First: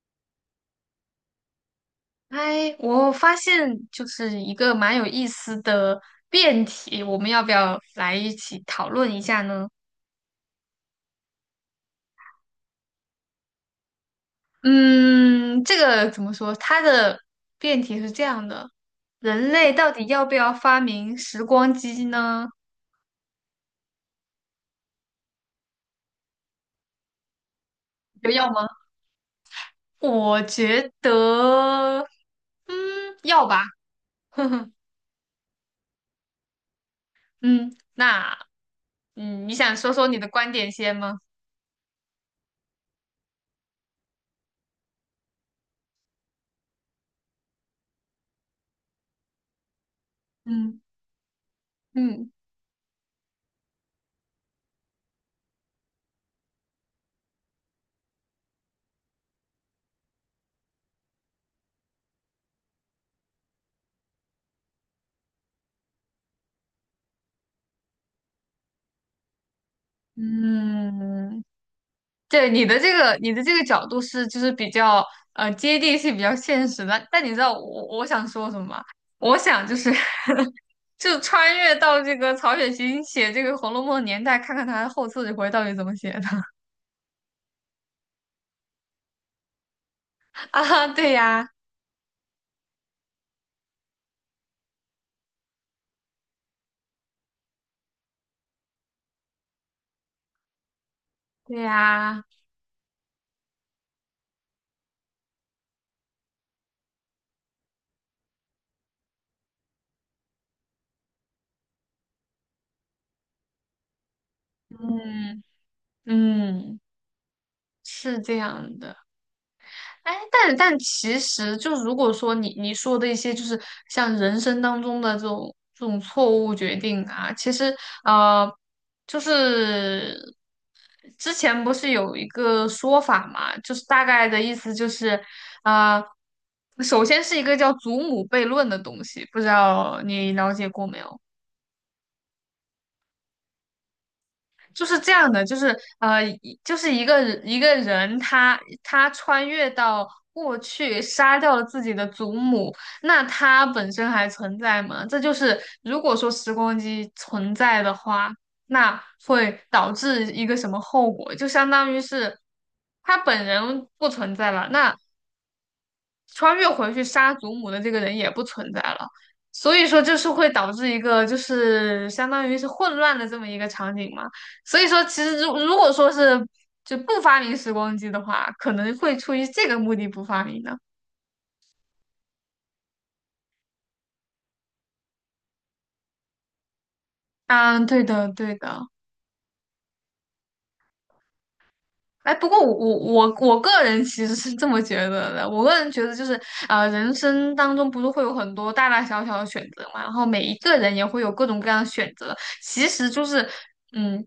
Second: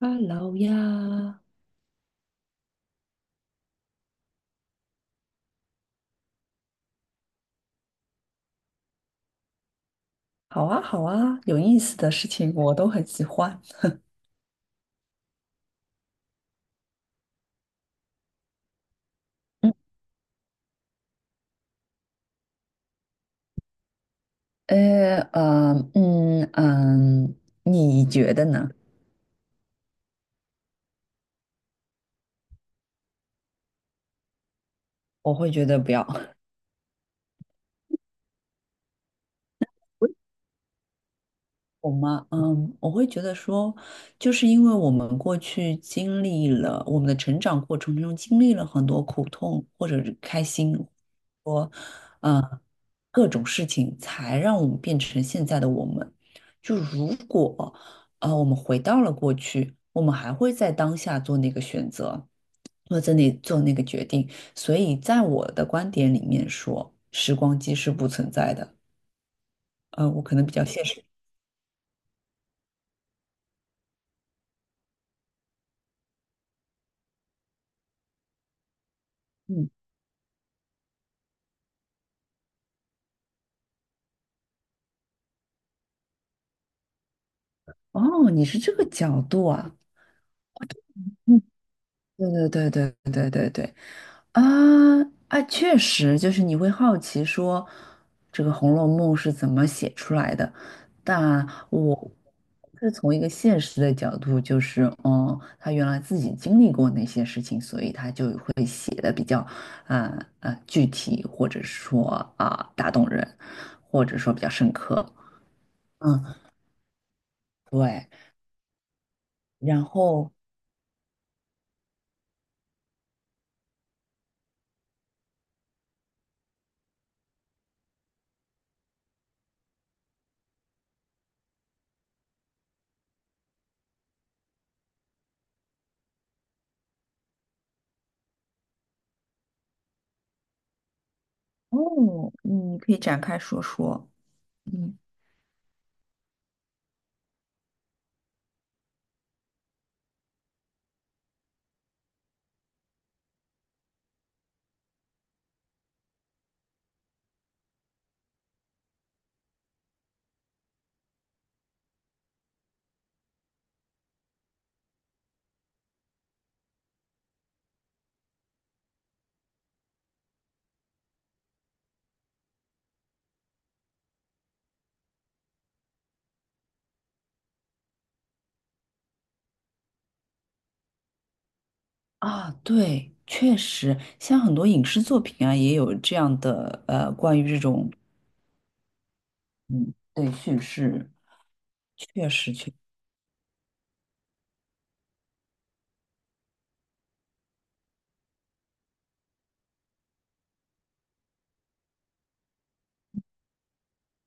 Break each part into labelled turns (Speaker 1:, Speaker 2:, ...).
Speaker 1: h e 呀，
Speaker 2: 哎，我发现就是一个蛮有意思的辩题，我们要不要来一起讨论一下呢？
Speaker 1: 好啊，好啊，有意思的事情我都很喜欢。
Speaker 2: 嗯，这个怎么说？它的辩题是这样的：人类到底要不要发明时光机呢？
Speaker 1: 嗯，嗯，嗯嗯，你
Speaker 2: 你觉
Speaker 1: 觉
Speaker 2: 得
Speaker 1: 得
Speaker 2: 要吗？
Speaker 1: 呢？
Speaker 2: 我觉得，嗯，要吧。呵呵，
Speaker 1: 我会觉得不要。
Speaker 2: 嗯，那，你想说说你的观点先吗？
Speaker 1: 我吗？嗯，我会觉得说，就是因为我们过去经历了我们的成长过程中经历了很多苦痛或者是开心，
Speaker 2: 嗯
Speaker 1: 说，
Speaker 2: 嗯
Speaker 1: 呃，各种事情，才让我们变成现在的我们。就如果，啊，我们回到了过去，我们还会在当下做那个选择，或者做那个决定。所以，在我的观点里面说，时光机是不存在的。我可能比较现实。
Speaker 2: 嗯。对你的这个角度是就是比较接地气、比较现实的。但你知道我想说什么吗？我想
Speaker 1: 嗯。
Speaker 2: 就是 就穿越到这个曹雪芹写这个《红楼梦》的年代，看看他后四十回到底怎么写的
Speaker 1: 哦，你是这个角度啊。
Speaker 2: 啊？对呀，
Speaker 1: 嗯，对对对对对对对啊啊，确实就是你会好奇说这个《红楼梦》是怎么写出来的，但
Speaker 2: 对
Speaker 1: 我
Speaker 2: 呀，
Speaker 1: 是从一个现实的角度，就是嗯，他原来自己经历过那些事情，所以他就会写的比较啊具体，或者说打动人，或者说比较深刻。
Speaker 2: 嗯
Speaker 1: 嗯，
Speaker 2: 嗯，
Speaker 1: 对，
Speaker 2: 是这样的。
Speaker 1: 然
Speaker 2: 哎，
Speaker 1: 后
Speaker 2: 但其实就如果说你说的一些就是像人生当中的这种错误决定啊，其实呃，就是之前不是有一个说法嘛，就是大概的意思就是啊，首先是一个叫祖母悖论的东西，不知道你了解过没有？
Speaker 1: 哦，你可以展开说说。
Speaker 2: 就
Speaker 1: 嗯
Speaker 2: 是这样的，就是就是一个人他穿越到过去，杀掉了自己的祖母，那他本身还存在吗？这就是如果说时光机存在的话，那会导致一个什么后果？就相当于是他本人不存在了，那穿越回去杀祖母的这个人也不存在了，所以说就是会导致一个就是相当于是混乱的这么一个场景嘛。所以说，其实如果说是就不发明时光机的话，可能会出于这个目的不发明的。
Speaker 1: 啊，对，确实，像很多影视作品啊，也有这样的关于这
Speaker 2: 嗯，
Speaker 1: 种
Speaker 2: 对的，对的。
Speaker 1: 嗯，对叙事，确
Speaker 2: 哎，不
Speaker 1: 实
Speaker 2: 过
Speaker 1: 确
Speaker 2: 我个人其实是这么觉得的。我个人觉得就是，人生当中不是会有很多大大小小的选择嘛，然后每一个人也会有各种各样的选择。其实就是，嗯。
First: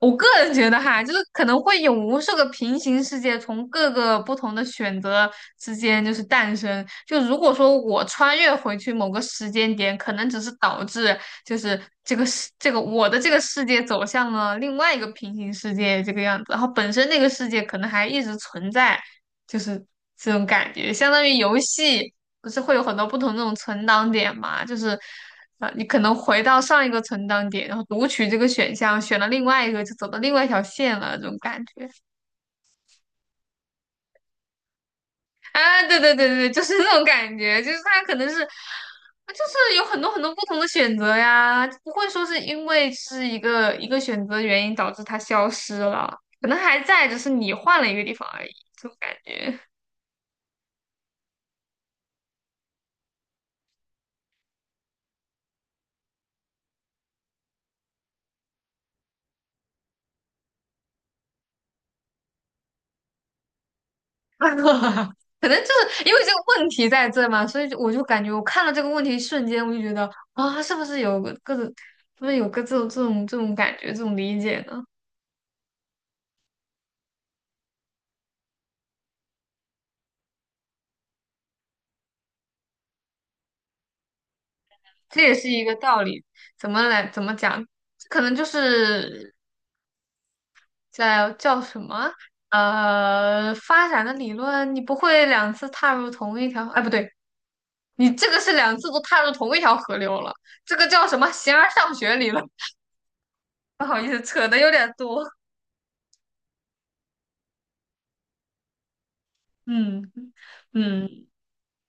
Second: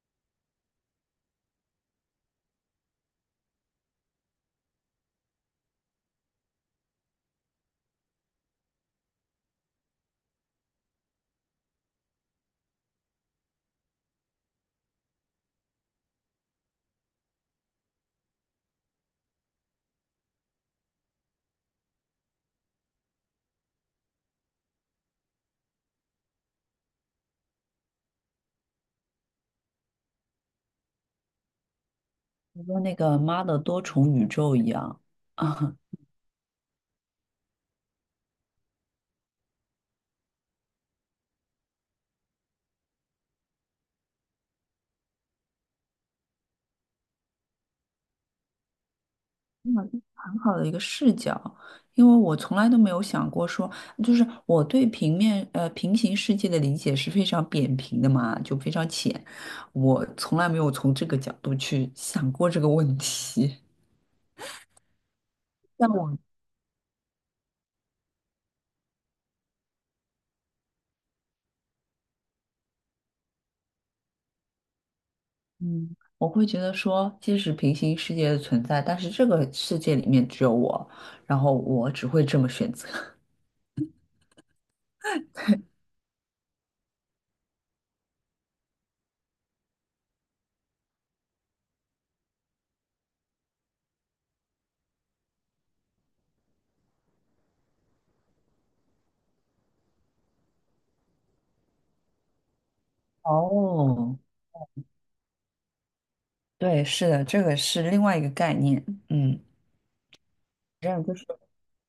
Speaker 2: 我个人觉得哈，就是可能会有无数个平行世界从各个不同的选择之间就是诞生。就如果说我穿越回去某个时间点，可能只是导致就是这个世这个我的这个世界走向了另外一个平行世界这个样子，然后本身那个世界可能还一直存在，就是这种感觉，相当于游戏不是会有很多不同那种存档点嘛？就是你可能回到上一个存档点，然后读取这个选项，选了另外一个，就走到另外一条线了，这种感觉
Speaker 1: 实跟那个《妈的多重宇宙》一样啊，
Speaker 2: 啊，对对对对，就是那种感觉，就是它可能是。就是有很多很多不同的选择呀，不会说是因为是一个一个选择原因导致它消失了，可能还在，只是你换了一个地方而已，这种感觉。
Speaker 1: 嗯很好的一个视角，因为我从来都没有想过说，就是我对平行世界的理解是非常扁平的嘛，就非常浅，我从来没有从这个角度去想过这个问题。像
Speaker 2: 因
Speaker 1: 我。
Speaker 2: 为这个问题在这嘛，所以就我就感觉我看到这个问题瞬间，我就觉得啊，是不是有个这种感觉，这种理解呢？
Speaker 1: 嗯，我会觉得说，即使平行世界的存在，但是这个世界里面只有我，然后我只会这么选择。
Speaker 2: 这也是一个道理，怎么讲？可能就是在叫什么发展的理论，你不会两次踏入同一条，哎，不对，你这个是两次都踏入同一条河流了，这个叫什么形而上学理论？不好意
Speaker 1: 哦，
Speaker 2: 思，扯的有点多，
Speaker 1: 对，是的，这个是另外一个概念。嗯，
Speaker 2: 嗯
Speaker 1: 这样就是。
Speaker 2: 嗯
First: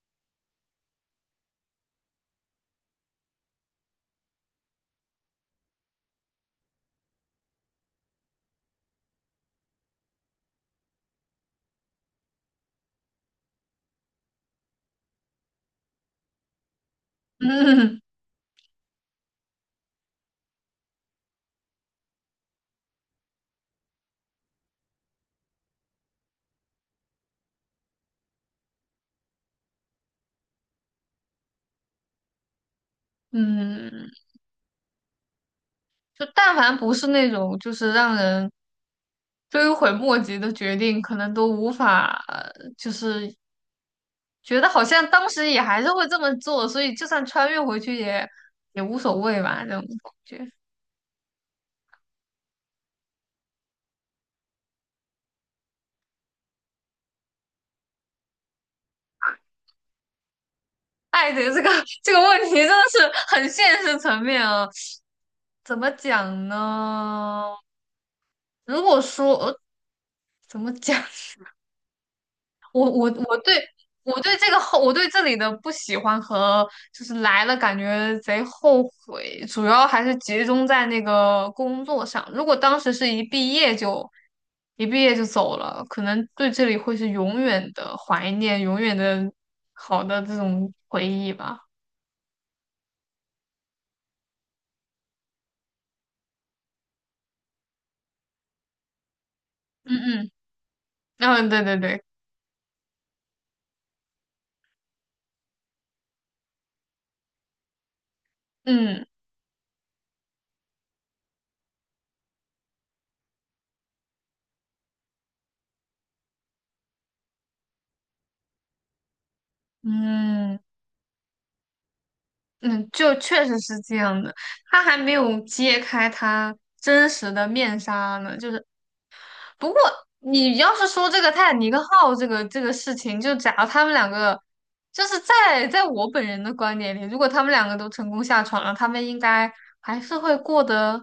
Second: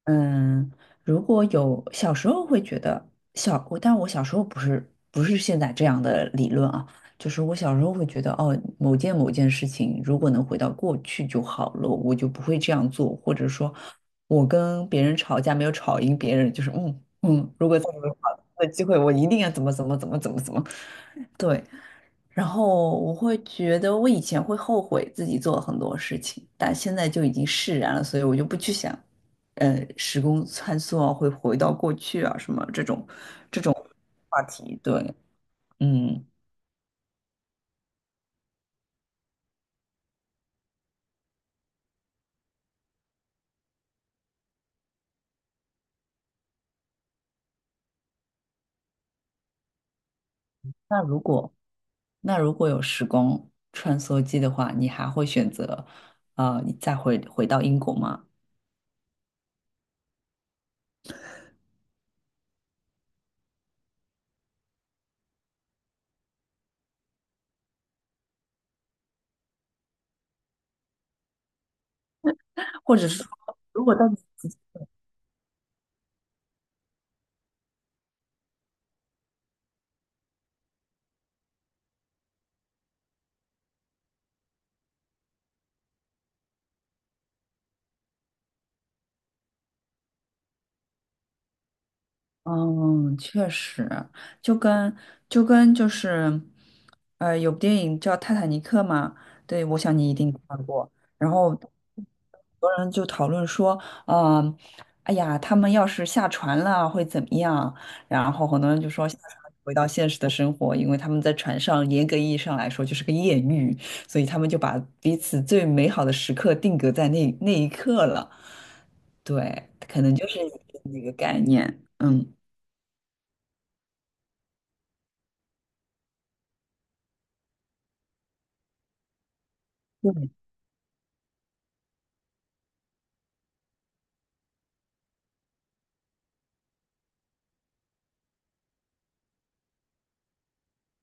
Speaker 1: 嗯，如果有小时候会觉得小，但我小时候不是现在这样的理论啊，就是我小时候会觉得哦，某件事情如果能回到过去就好了，我就不会这样做，或者说，我跟别人吵架没有吵赢别人，就是如果再
Speaker 2: 嗯。
Speaker 1: 有好的机会，我一定要怎么怎么怎么怎么怎么，对，然后我会觉得，我以前会后悔自己做了很多事情，但现在就已经释然了，所以我就不去想，时空穿梭啊，会回到过去啊，什么这种
Speaker 2: 嗯
Speaker 1: 话题。对，
Speaker 2: 就
Speaker 1: 嗯，
Speaker 2: 但凡不是那种就是让人追悔莫及的决定，可能都无法，就是觉得好像当时也还是会这么做，所以就算穿越回去也无所谓吧，这种感觉。
Speaker 1: 那如果有时光穿梭机的话，你还会选择，再回到英国吗？
Speaker 2: 爱的这个 这个问题真的是很现实层面啊，怎么讲呢？如果说，怎么讲？我
Speaker 1: 或者
Speaker 2: 我
Speaker 1: 是说，
Speaker 2: 我对
Speaker 1: 如果到你
Speaker 2: 我对这里的不喜欢和就是来了感觉贼后悔，主要还是集中在那个工作上。如果当时是一毕业就走了，可能对这里会是永远的怀念，永远的好的这种回忆吧。
Speaker 1: 嗯，确实，就跟就跟就是，有部电影叫《泰坦尼克》嘛，对，我想你一
Speaker 2: 嗯
Speaker 1: 定看过。然
Speaker 2: 嗯，嗯，
Speaker 1: 后
Speaker 2: 对对对，
Speaker 1: 很多人就讨论说，嗯，哎呀，他们要是下船了会怎么样？然后很多人就
Speaker 2: 嗯
Speaker 1: 说下船回到现实的生活，因为他们在船上严格意义上来说就是个艳遇，所以他们就把彼此最美好的时刻定格在那一刻了。对，可能就是
Speaker 2: 嗯
Speaker 1: 那个概念，嗯。
Speaker 2: 嗯，就确实是这样的。他还没有揭开他真实的面纱呢，就是不过你要是说这个泰坦尼克号这个事情，就假如他们两个，就是在我本人的观点里，如果他们两个都成功下船了，他们应该还是会过得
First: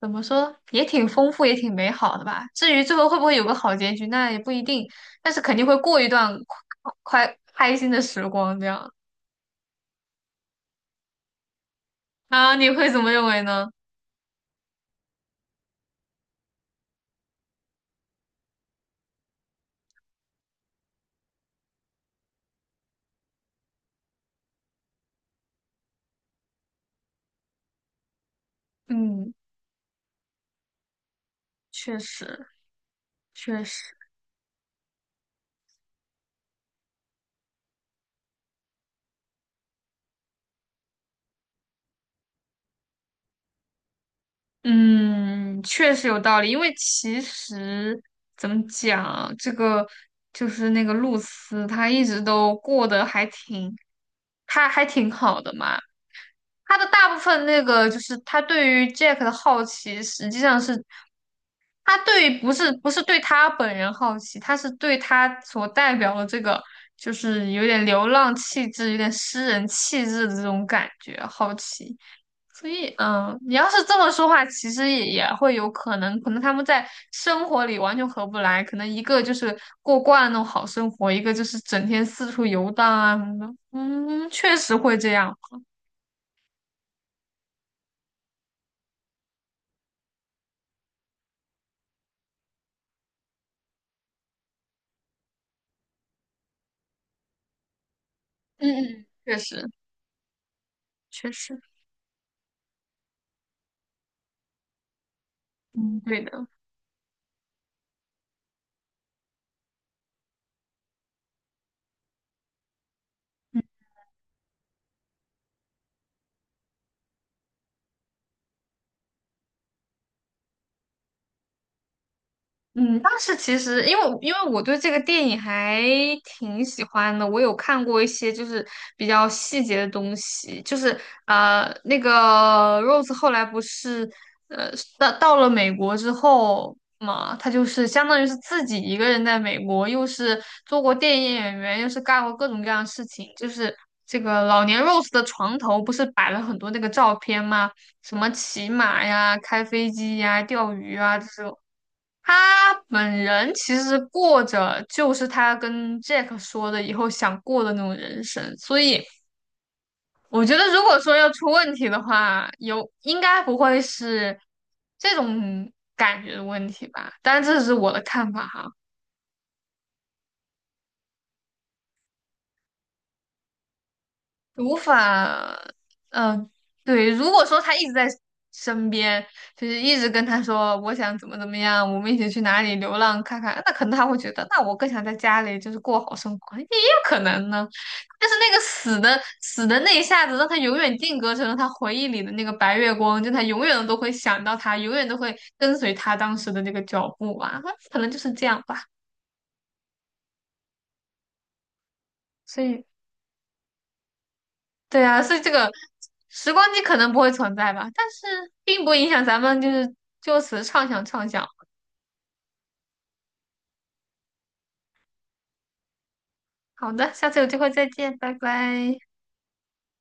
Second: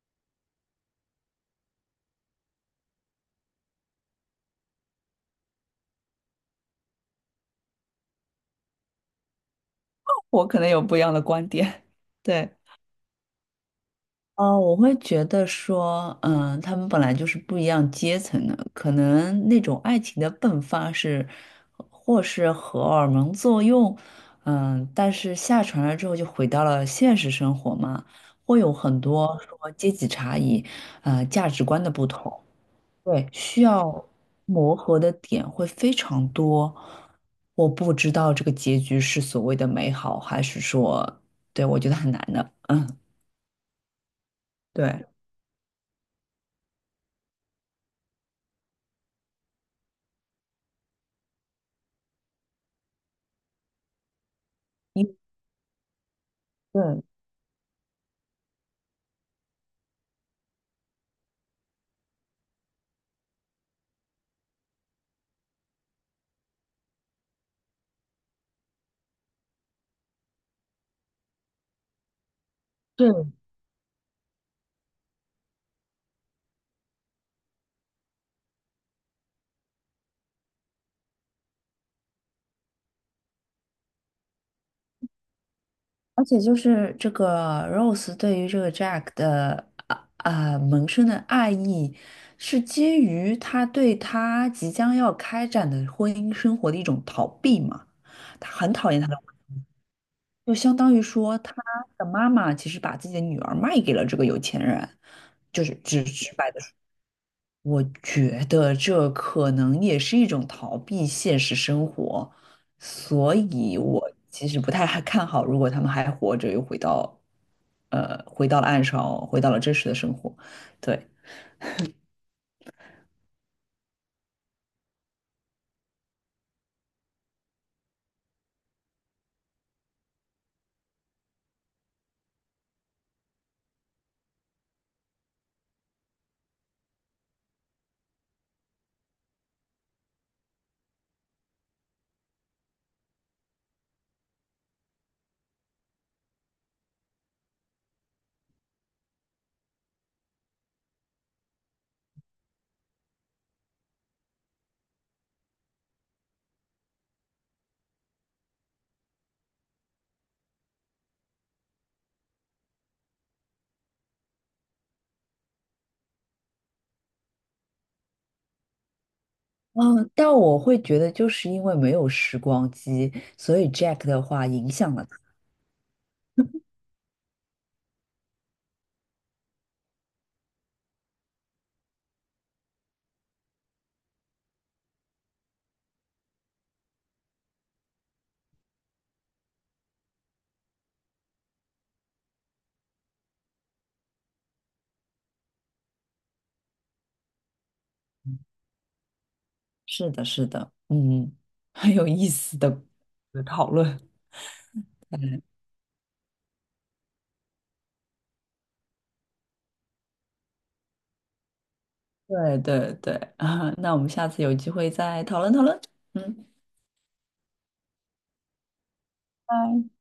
Speaker 2: 怎么说，也挺丰富，也挺美好的吧。至于最后会不会有个好结局，那也不一定，但是肯定会过一段快开心的时光这样。
Speaker 1: 我可能有不一样的观点。
Speaker 2: 啊，
Speaker 1: 对，
Speaker 2: 你会怎么认为呢？
Speaker 1: 啊，我会觉得说，嗯，他们本来就是不一样阶层的，可能那种爱情的迸发是，或是荷尔蒙作用，嗯，但是下船了之后就回到了现实生活嘛，会有很
Speaker 2: 嗯，
Speaker 1: 多说阶级差异，价值观的
Speaker 2: 确
Speaker 1: 不同。
Speaker 2: 实，
Speaker 1: 对，
Speaker 2: 确
Speaker 1: 需
Speaker 2: 实。
Speaker 1: 要磨合的点会非常多。我不知道这个结局是所谓的美好，还是说，对，我觉得很难的。嗯，对，
Speaker 2: 嗯，确实有道理，因为其实怎么讲，这个就是那个露丝，她一直都过得还挺，她还挺
Speaker 1: 因
Speaker 2: 好的嘛。她的
Speaker 1: 对
Speaker 2: 大部分那个就是她对于 Jack 的好奇，实际上是她对于不是不是对他本人好奇，她是对他所代表的这个就是有点流浪气质、有点诗人气质的这种感觉好奇。所以，
Speaker 1: 对，
Speaker 2: 你要是这么说话，其实也会有可能，可能他们在生活里完全合不来，可能一个就是过惯了那种好生活，一个就是整天四处游荡啊什么的。嗯，确实会这样。
Speaker 1: 而且就是这个 Rose 对于这个 Jack 的萌生的爱意，是基于他对他即将要开展的婚姻生活的一种逃避嘛？他很
Speaker 2: 嗯
Speaker 1: 讨厌
Speaker 2: 嗯，
Speaker 1: 他的。
Speaker 2: 确实
Speaker 1: 就相当于
Speaker 2: 确
Speaker 1: 说，他
Speaker 2: 实，
Speaker 1: 的妈妈其实把自己的女儿卖给了这个有钱人，就是
Speaker 2: 嗯，
Speaker 1: 直
Speaker 2: 对
Speaker 1: 直
Speaker 2: 的。
Speaker 1: 白的说，我觉得这可能也是一种逃避现实生活，所以我其实不太还看好，如果他们还活着，又回到，回到了岸上，回到了真实的生活，对。
Speaker 2: 嗯，当时其实因为我对这个电影还挺喜欢的，我有看过一些就是比较细节的东西，就是那个 Rose 后来不是呃到了美国之后嘛，她就是相当于是自己一个人在美国，又是做过电影演员，又是干过各种各样的事情，就是这个老年 Rose 的床头不是摆了很多那个照片吗？什么骑马呀、开飞机呀、钓鱼啊这种。他本人其实过着就是他跟 Jack 说的以后想过的那种人生，所以我觉得如果说要出问题的话，有应该不会是这种感觉的问题吧，但这是我的看法哈。
Speaker 1: 嗯，但我会觉得，就是因为没有时光机，所以 Jack 的话影
Speaker 2: 无
Speaker 1: 响了他。
Speaker 2: 法，嗯、对，如果说他一直在身边，就是一直跟他说我想怎么怎么样，我们一起去哪里流浪看看，那可能他会觉得，那我更想在家里就是过好生活，也有可能呢。但是那个死的那一下子，让他永远定格成了他回忆里的那个白月光，就他永远都会想到他，永远都会跟随他当时的那个脚步啊，可能就是这样吧。
Speaker 1: 是的，是的，嗯，很有意思
Speaker 2: 所
Speaker 1: 的
Speaker 2: 以
Speaker 1: 讨论。
Speaker 2: 对啊，所以这个时光机可能不会存在吧，但是并不影响咱们就是就此畅想畅想。
Speaker 1: 对对对啊，那我们下次有机会再讨论讨论。嗯，
Speaker 2: 好的，下次有机会再见，拜拜。
Speaker 1: 拜。